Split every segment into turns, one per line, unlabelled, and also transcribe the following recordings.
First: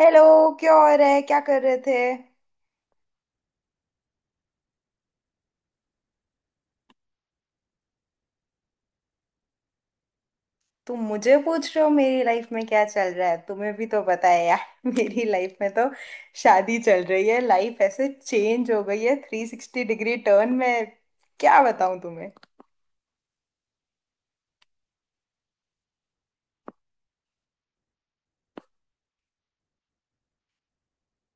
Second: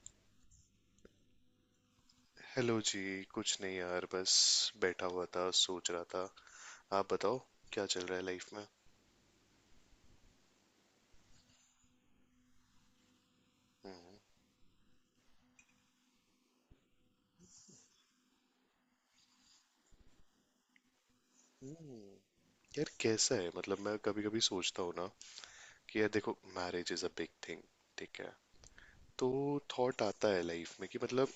Hello. क्या हो रहा है, क्या कर रहे थे।
हेलो जी। कुछ नहीं यार, बस बैठा हुआ था, सोच रहा था। आप बताओ, क्या चल रहा है लाइफ में।
तुम मुझे पूछ रहे हो मेरी लाइफ में क्या चल रहा है, तुम्हें भी तो
हम्म।
पता है यार। मेरी लाइफ में तो शादी चल रही है, लाइफ ऐसे चेंज हो गई है थ्री सिक्सटी डिग्री टर्न में। क्या बताऊं।
यार कैसा है, मतलब मैं कभी कभी सोचता हूँ ना कि यार देखो, marriage is a big thing, ठीक है। तो थॉट आता है लाइफ में कि मतलब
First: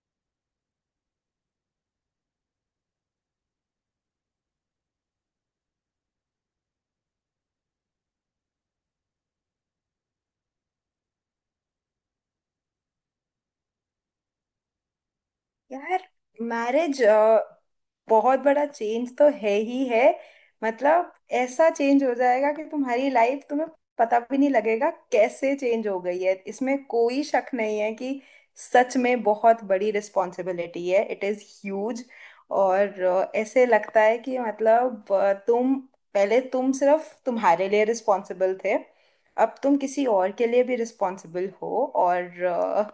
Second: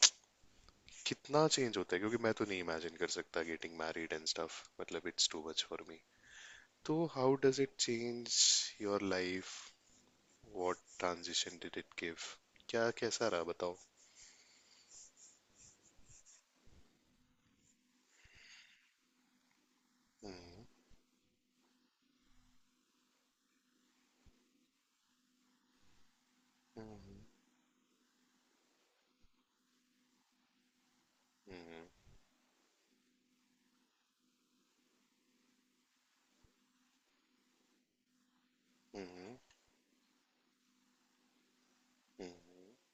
कितना चेंज होता है, क्योंकि मैं तो नहीं इमेजिन कर सकता गेटिंग मैरिड एंड स्टफ। मतलब it's too much for me. तो how does it change your life, what transition did it give, क्या कैसा रहा बताओ।
यार मैरिज बहुत बड़ा चेंज तो है ही है।
हम्म।
मतलब ऐसा चेंज हो जाएगा कि तुम्हारी लाइफ तुम्हें पता भी नहीं लगेगा कैसे चेंज हो गई है, इसमें
हम्म।
कोई शक नहीं है कि सच में बहुत बड़ी रिस्पॉन्सिबिलिटी है। It is
hmm.
ह्यूज। और ऐसे लगता है कि मतलब तुम पहले तुम सिर्फ तुम्हारे लिए रिस्पॉन्सिबल थे,
हम्म।
अब तुम किसी और के लिए भी रिस्पॉन्सिबल हो
हम्म।
और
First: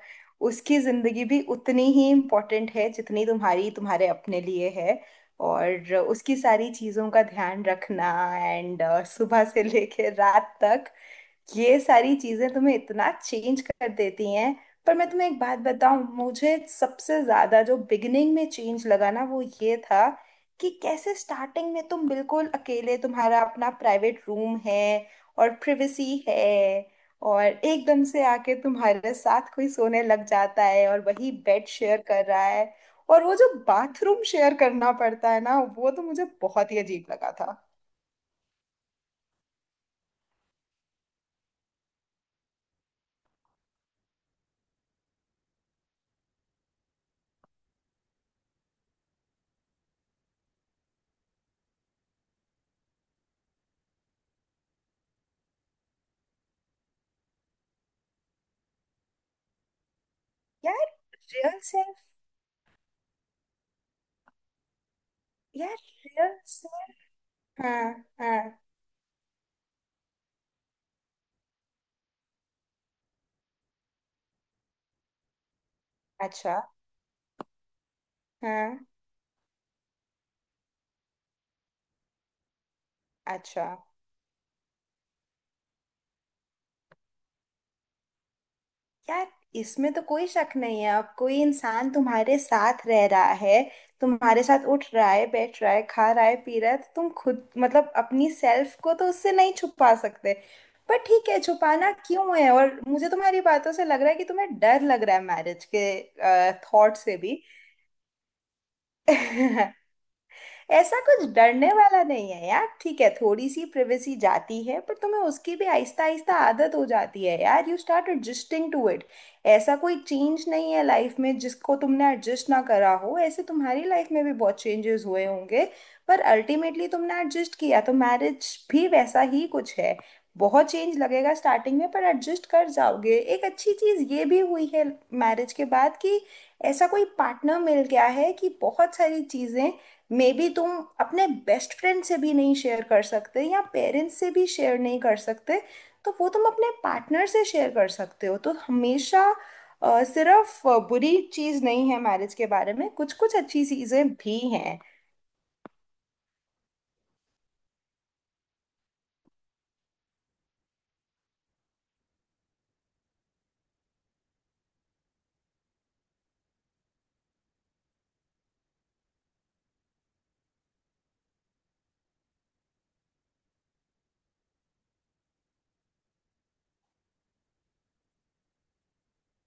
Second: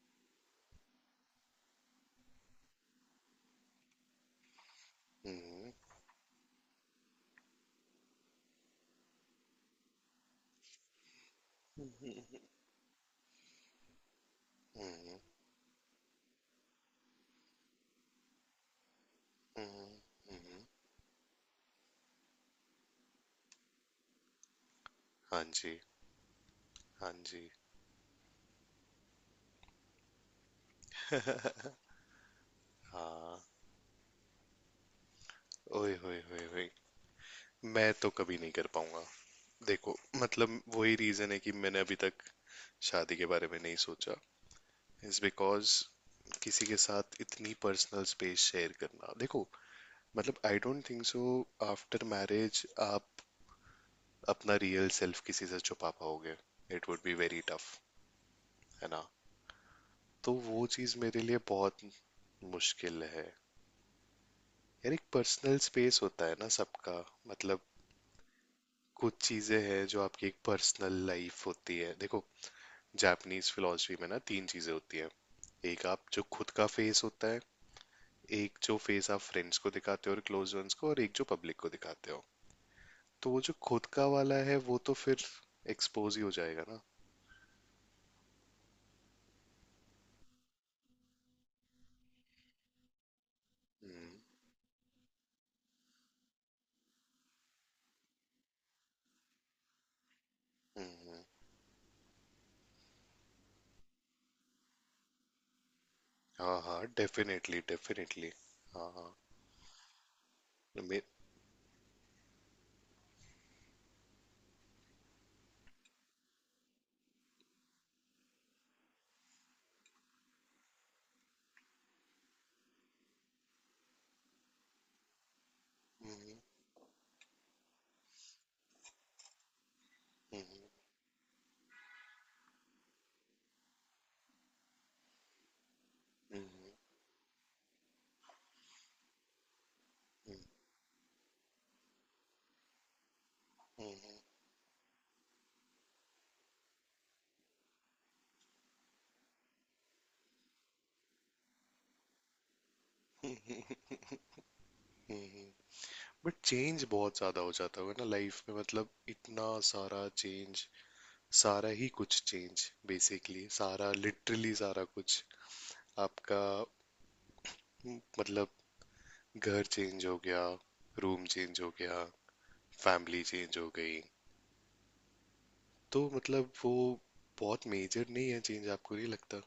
उसकी जिंदगी भी उतनी ही इम्पोर्टेंट है जितनी तुम्हारी तुम्हारे अपने लिए है।
हम्म। हम्म।
और उसकी सारी चीजों का ध्यान रखना, एंड सुबह से लेके रात तक ये सारी
हम्म।
चीजें तुम्हें इतना चेंज कर देती हैं। पर मैं
हम्म।
तुम्हें एक बात बताऊं, मुझे सबसे ज्यादा जो बिगिनिंग में चेंज लगा ना वो ये था
हम्म।
कि कैसे स्टार्टिंग में तुम बिल्कुल अकेले, तुम्हारा अपना प्राइवेट रूम है
हाँ
और
जी।
प्रिवेसी है,
हाँ
और
जी।
एकदम से आके तुम्हारे साथ कोई सोने लग जाता है और वही बेड शेयर कर रहा है। और वो
हाँ।
जो बाथरूम शेयर करना पड़ता है ना वो
ओए
तो
होए
मुझे
होए होए।
बहुत ही अजीब लगा था।
मैं तो कभी नहीं कर पाऊंगा। देखो, मतलब वही रीजन है कि मैंने अभी तक शादी के बारे में नहीं सोचा, इज बिकॉज किसी के साथ इतनी पर्सनल स्पेस शेयर करना। देखो, मतलब I don't think so after marriage आप अपना रियल सेल्फ किसी से छुपा पाओगे। It would be very tough, है ना। तो वो
यार
चीज़ मेरे लिए
रियल
बहुत
सेल्फ।
मुश्किल है। यार एक पर्सनल
यार
स्पेस होता
रियल
है ना सबका।
सेल्फ।
मतलब
हाँ। हाँ।
कुछ चीजें हैं जो आपकी एक पर्सनल लाइफ होती है। देखो, जापानीज फिलॉसफी में ना तीन चीजें होती हैं। एक आप जो खुद
अच्छा।
का फेस होता है, एक जो
हाँ।
फेस आप फ्रेंड्स को दिखाते हो और क्लोज वंस को, और एक जो पब्लिक को दिखाते हो। तो वो जो
अच्छा।
खुद का वाला है वो तो फिर एक्सपोज ही हो जाएगा ना।
यार इसमें तो कोई शक नहीं है, अब कोई इंसान तुम्हारे साथ रह रहा है,
हम्म।
तुम्हारे साथ उठ रहा है बैठ रहा है खा रहा है पी रहा है तो तुम खुद मतलब अपनी सेल्फ को तो उससे नहीं छुपा सकते।
हम्म।
पर
हम्म।
ठीक है, छुपाना क्यों है। और मुझे तुम्हारी बातों से लग रहा है कि तुम्हें डर लग रहा है मैरिज के
हाँ हाँ,
थॉट से भी।
Definitely definitely. हाँ हाँ।
ऐसा
मे-
कुछ डरने वाला नहीं है यार, ठीक है थोड़ी सी प्रिवेसी जाती है पर तुम्हें उसकी भी आहिस्ता आहिस्ता आदत हो जाती है यार, you start adjusting to it. ऐसा कोई चेंज नहीं है लाइफ में जिसको तुमने एडजस्ट ना करा हो, ऐसे तुम्हारी लाइफ में भी बहुत चेंजेस हुए होंगे पर
हम्म।
अल्टीमेटली तुमने एडजस्ट किया, तो मैरिज भी वैसा ही कुछ है।
हम्म।
बहुत चेंज लगेगा स्टार्टिंग में पर एडजस्ट कर जाओगे। एक अच्छी चीज़ ये भी हुई है मैरिज के बाद कि
हम्म। हम्म।
ऐसा कोई पार्टनर मिल गया है कि बहुत सारी चीज़ें मे बी तुम अपने बेस्ट फ्रेंड से भी नहीं शेयर कर सकते या पेरेंट्स से भी शेयर नहीं कर सकते, तो वो तुम अपने पार्टनर से शेयर कर सकते हो। तो हमेशा सिर्फ बुरी चीज़ नहीं है मैरिज के बारे में, कुछ कुछ अच्छी चीज़ें भी हैं।
हम्म। हम्म। बट चेंज बहुत ज्यादा हो जाता होगा ना लाइफ में, मतलब इतना सारा चेंज, सारा ही कुछ चेंज, बेसिकली सारा लिटरली सारा कुछ आपका। मतलब घर चेंज हो गया, रूम चेंज हो गया, फैमिली चेंज हो गई। तो मतलब वो बहुत मेजर नहीं है चेंज, आपको नहीं लगता।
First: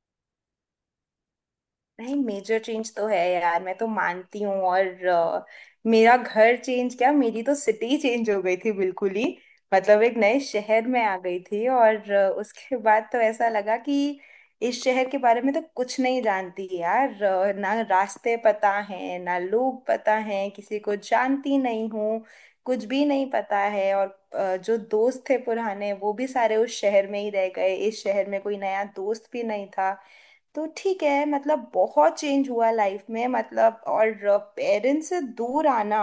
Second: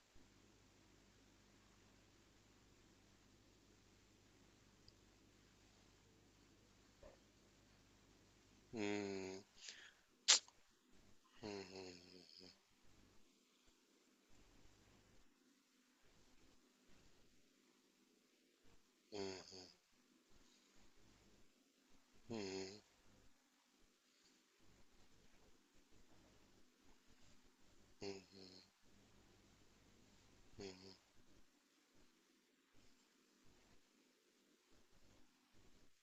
नहीं, मेजर चेंज तो है यार, मैं तो मानती हूँ। और मेरा घर चेंज क्या, मेरी तो सिटी चेंज हो गई थी बिल्कुल ही।
हम्म।
मतलब एक नए शहर में आ गई थी और
हम्म।
उसके बाद तो ऐसा लगा कि इस शहर के बारे में तो कुछ नहीं जानती यार, ना रास्ते पता हैं ना
हम्म।
लोग पता हैं, किसी को जानती नहीं हूँ,
हम्म।
कुछ भी नहीं पता है। और जो दोस्त थे पुराने वो भी सारे उस शहर में ही रह गए, इस शहर में कोई नया दोस्त भी नहीं था। तो ठीक है मतलब बहुत चेंज हुआ लाइफ में, मतलब और पेरेंट्स से दूर आना,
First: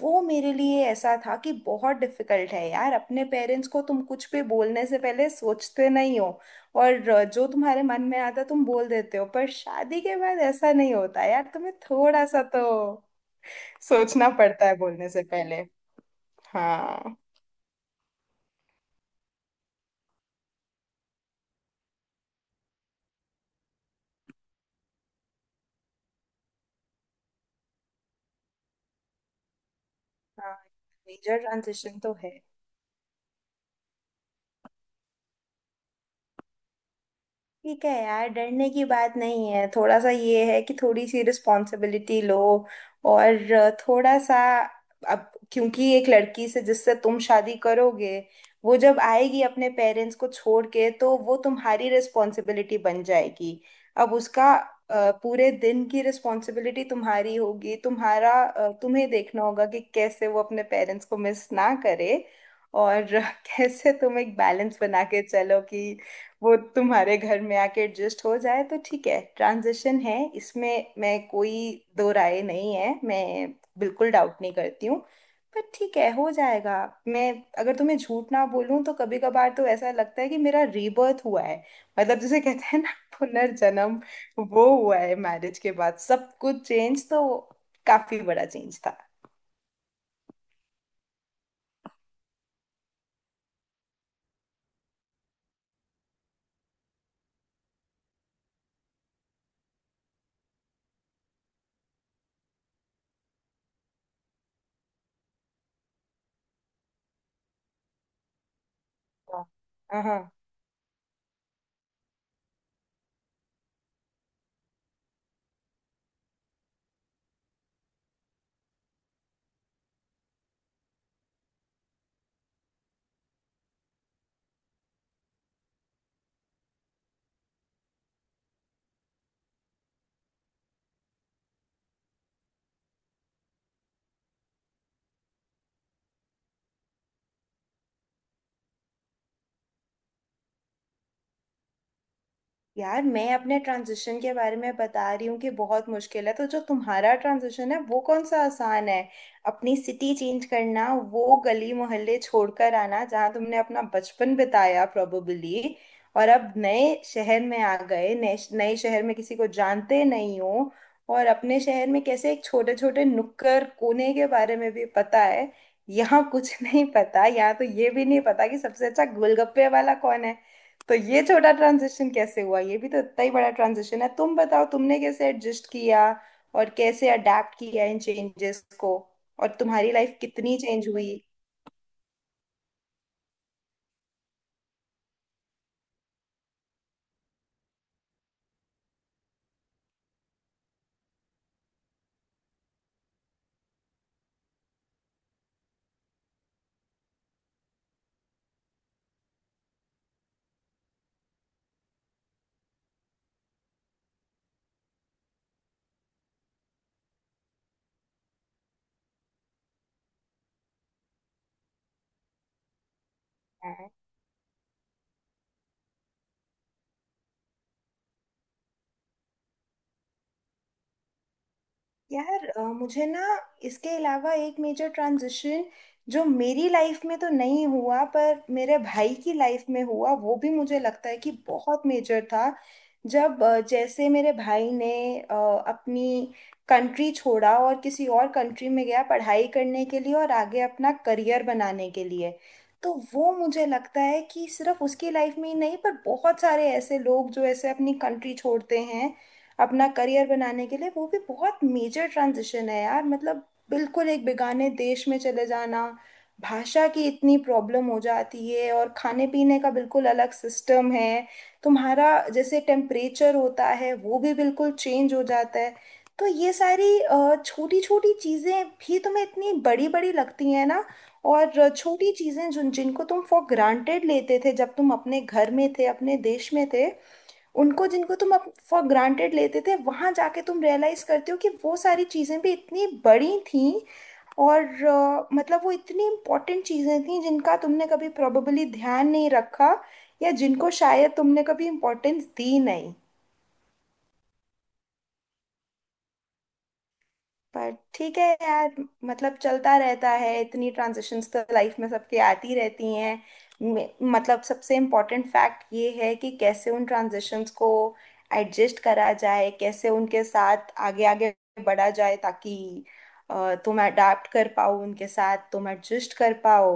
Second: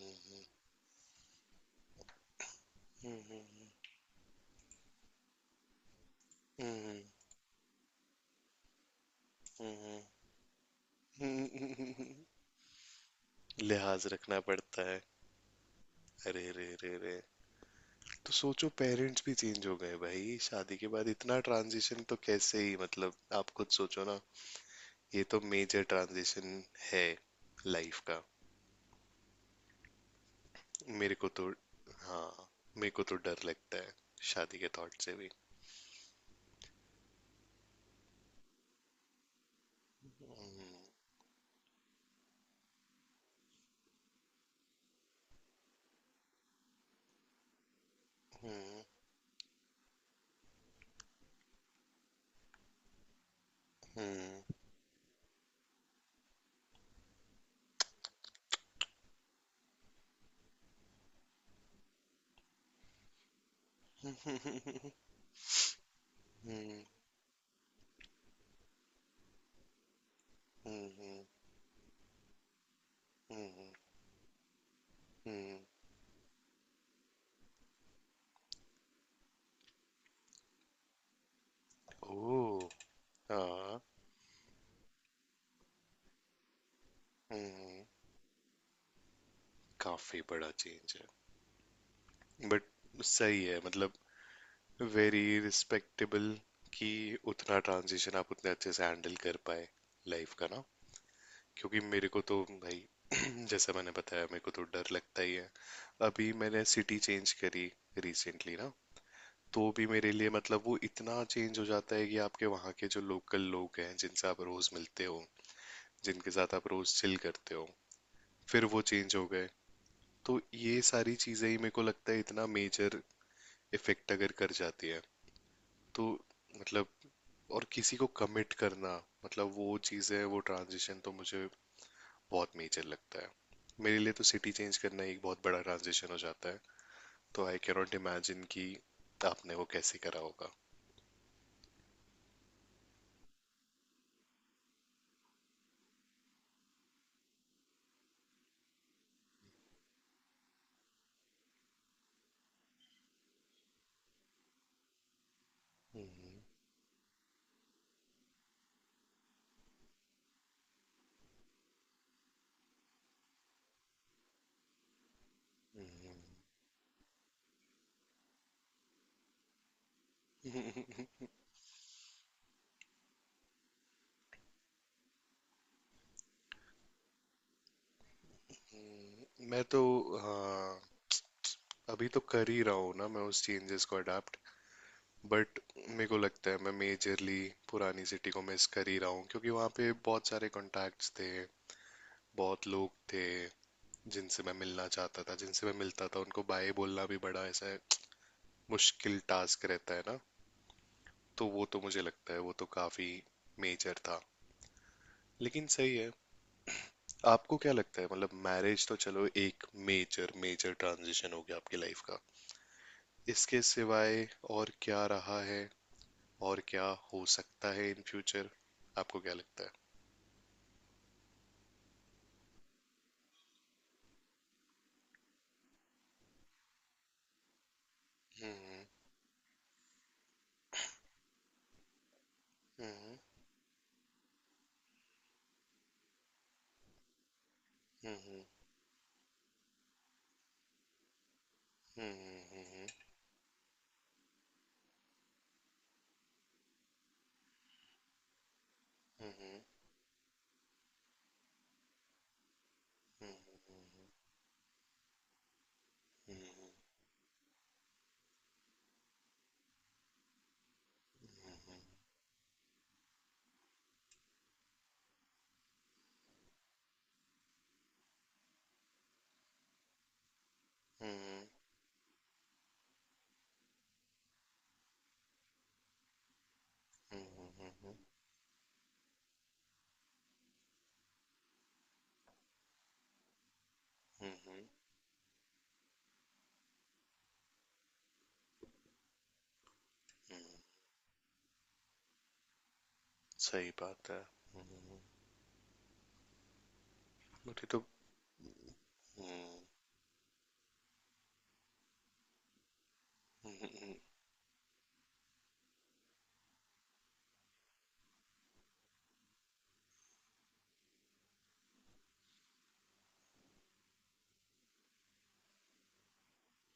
वो मेरे लिए ऐसा था कि बहुत डिफिकल्ट है यार।
हम्म।
अपने
हम्म।
पेरेंट्स को तुम कुछ भी बोलने से पहले सोचते नहीं हो
हम्म।
और जो तुम्हारे मन में आता तुम बोल देते हो, पर
हम्म।
शादी के बाद ऐसा नहीं होता
हम्म।
यार, तुम्हें
हम्म।
थोड़ा सा तो
लिहाज
सोचना
रखना
पड़ता है
पड़ता है।
बोलने से पहले।
अरे रे रे
हाँ।
रे। तो सोचो पेरेंट्स भी चेंज हो गए भाई, शादी के बाद इतना ट्रांजिशन तो कैसे ही, मतलब आप खुद सोचो ना। ये तो मेजर ट्रांजिशन है लाइफ का।
हाँ,
मेरे को
मेजर
तो।
ट्रांजिशन तो है।
हाँ। मेरे को तो डर लगता है शादी के थॉट से भी।
ठीक है यार, डरने की बात नहीं है। थोड़ा सा ये है कि थोड़ी सी रिस्पॉन्सिबिलिटी लो और थोड़ा सा, अब क्योंकि एक लड़की से जिससे तुम शादी करोगे वो
हम्म।
जब आएगी अपने पेरेंट्स को छोड़ के तो वो तुम्हारी रिस्पॉन्सिबिलिटी बन जाएगी। अब उसका
हम्म।
पूरे दिन की रिस्पॉन्सिबिलिटी तुम्हारी होगी, तुम्हारा तुम्हें देखना होगा कि कैसे वो अपने पेरेंट्स को मिस ना करे और कैसे तुम एक बैलेंस बना के चलो कि वो
हम्म।
तुम्हारे घर में आके एडजस्ट हो जाए। तो ठीक है, ट्रांजिशन है, इसमें मैं
हम्म।
कोई दो राय नहीं है, मैं
हम्म।
बिल्कुल डाउट नहीं करती हूँ।
हम्म।
पर ठीक है हो जाएगा। मैं अगर तुम्हें झूठ ना बोलूं तो कभी कभार तो ऐसा लगता है कि मेरा रीबर्थ हुआ है, मतलब जिसे कहते
ओह।
हैं ना,
हाँ।
पुनर्जन्म, वो हुआ है मैरिज के बाद, सब कुछ चेंज तो
हम्म।
काफी बड़ा चेंज था।
काफी बड़ा चेंज है बट सही है, मतलब वेरी रिस्पेक्टेबल कि उतना ट्रांजिशन आप उतने अच्छे से हैंडल कर पाए लाइफ का ना। क्योंकि मेरे को तो भाई, जैसा मैंने बताया, मेरे को तो डर लगता ही है। अभी मैंने सिटी चेंज करी रिसेंटली ना,
हाँ।
तो भी मेरे लिए
हाँ।
मतलब वो इतना चेंज हो जाता है कि आपके वहाँ के जो लोकल लोग हैं जिनसे आप रोज मिलते हो, जिनके साथ आप रोज चिल करते हो, फिर वो चेंज हो गए। तो ये सारी चीजें ही मेरे को लगता है इतना मेजर इफेक्ट अगर कर जाती है तो, मतलब और किसी को कमिट करना, मतलब वो चीज़ें वो ट्रांजिशन तो मुझे बहुत मेजर लगता है। मेरे लिए तो सिटी चेंज करना एक बहुत बड़ा ट्रांजिशन हो जाता है। तो आई कैन नॉट इमेजिन कि आपने वो कैसे करा होगा।
यार मैं अपने ट्रांजिशन के बारे में बता रही हूँ कि बहुत मुश्किल है, तो जो तुम्हारा ट्रांजिशन है वो कौन सा आसान है। अपनी सिटी चेंज करना, वो गली मोहल्ले छोड़कर आना जहाँ तुमने अपना बचपन बिताया प्रोबेबली, और अब नए शहर में आ गए, नए नए शहर में किसी को जानते नहीं हो। और अपने शहर में कैसे एक छोटे छोटे नुक्कड़ कोने के बारे में भी पता है, यहाँ कुछ नहीं पता, यहाँ तो ये भी नहीं पता कि सबसे अच्छा गोलगप्पे वाला कौन है। तो ये छोटा ट्रांजिशन कैसे हुआ, ये भी तो इतना ही बड़ा ट्रांजिशन है। तुम बताओ तुमने कैसे एडजस्ट किया और कैसे अडेप्ट किया इन चेंजेस को और
मैं तो।
तुम्हारी लाइफ कितनी
हाँ।
चेंज हुई।
अभी तो कर ही रहा हूँ ना मैं उस चेंजेस को अडाप्ट। बट मेरे को लगता है मैं मेजरली पुरानी सिटी को मिस कर ही रहा हूँ, क्योंकि वहाँ पे बहुत सारे कॉन्टैक्ट्स थे, बहुत लोग थे जिनसे मैं मिलना चाहता था, जिनसे मैं मिलता था। उनको बाय बोलना भी बड़ा ऐसा मुश्किल टास्क रहता है ना। तो वो तो मुझे लगता है वो तो काफी मेजर था। लेकिन सही है। आपको क्या लगता है, मतलब मैरिज तो चलो एक मेजर मेजर ट्रांजिशन हो गया आपकी लाइफ का। इसके सिवाय और क्या रहा है, और क्या हो सकता है इन फ्यूचर, आपको क्या लगता है।
यार मुझे ना, इसके अलावा एक मेजर ट्रांजिशन जो मेरी लाइफ में तो नहीं हुआ पर मेरे
हम्म।
भाई की लाइफ में हुआ वो भी मुझे लगता है कि बहुत मेजर था।
हम्म।
जब जैसे मेरे भाई ने अ, अपनी कंट्री छोड़ा और किसी और
हम्म।
कंट्री में गया पढ़ाई करने के लिए और आगे अपना करियर बनाने के लिए।
हम्म। हम्म।
तो वो मुझे लगता है कि सिर्फ उसकी लाइफ में ही नहीं पर बहुत सारे ऐसे लोग जो ऐसे अपनी कंट्री छोड़ते हैं
हम्म।
अपना करियर बनाने के लिए वो भी बहुत मेजर ट्रांजिशन है यार, मतलब बिल्कुल एक बेगाने देश में चले जाना, भाषा की इतनी प्रॉब्लम हो जाती है और खाने पीने का बिल्कुल अलग सिस्टम है तुम्हारा, जैसे टेम्परेचर होता है वो भी बिल्कुल चेंज हो जाता है। तो ये सारी छोटी छोटी चीज़ें भी तुम्हें इतनी बड़ी बड़ी लगती हैं ना। और छोटी चीज़ें जिन जिनको तुम फॉर ग्रांटेड लेते थे जब तुम अपने घर में थे अपने देश में थे, उनको
हम्म।
जिनको तुम फॉर ग्रांटेड लेते थे वहां जाके तुम रियलाइज करते हो कि वो सारी चीजें भी इतनी बड़ी थीं। और
हम्म।
मतलब वो इतनी इंपॉर्टेंट चीजें थीं जिनका तुमने कभी प्रोबेबली ध्यान नहीं रखा या
हम्म।
जिनको शायद तुमने कभी इम्पोर्टेंस दी नहीं।
सही बात है। मुझे
पर
तो।
ठीक है यार, मतलब
हम्म।
चलता रहता है, इतनी ट्रांजिशंस तो लाइफ में सबके आती रहती हैं।
हम्म।
मतलब सबसे इम्पोर्टेंट फैक्ट ये है कि कैसे उन ट्रांजिशंस को एडजस्ट करा जाए, कैसे उनके साथ आगे आगे बढ़ा जाए ताकि तुम अडाप्ट कर पाओ उनके साथ, तुम एडजस्ट कर पाओ,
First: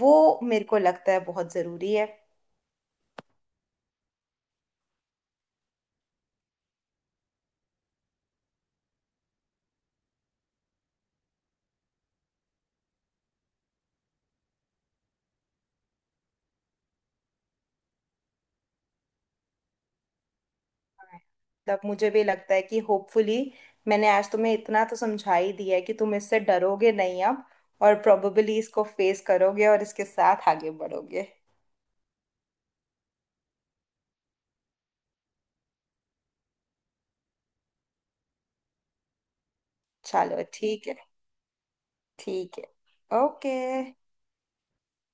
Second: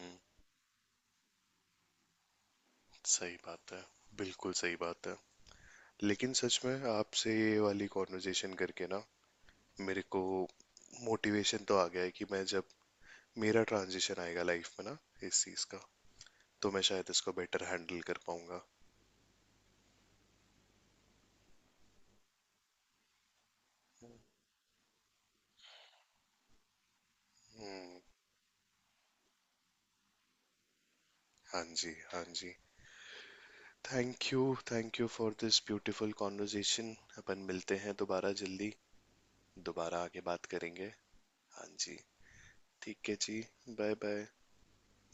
वो मेरे को लगता है बहुत ज़रूरी है।
सही बात है। बिल्कुल सही बात है। लेकिन सच में आपसे ये वाली कॉन्वर्जेशन करके ना मेरे को मोटिवेशन तो आ गया है कि मैं जब मेरा ट्रांजिशन आएगा लाइफ में ना, इस चीज का, तो मैं शायद इसको बेटर हैंडल कर पाऊंगा।
तब मुझे भी लगता है कि होपफुली मैंने आज तुम्हें इतना तो समझा ही दिया है कि तुम इससे डरोगे नहीं अब और
हम्म।
प्रोबेबली इसको फेस करोगे और इसके साथ आगे बढ़ोगे।
हाँ जी हाँ जी। Thank you for this beautiful conversation. अपन मिलते हैं दोबारा जल्दी, दोबारा आके
चलो
बात
ठीक
करेंगे।
है।
हाँ जी।
ठीक है।
ठीक है जी।
ओके।
Bye bye.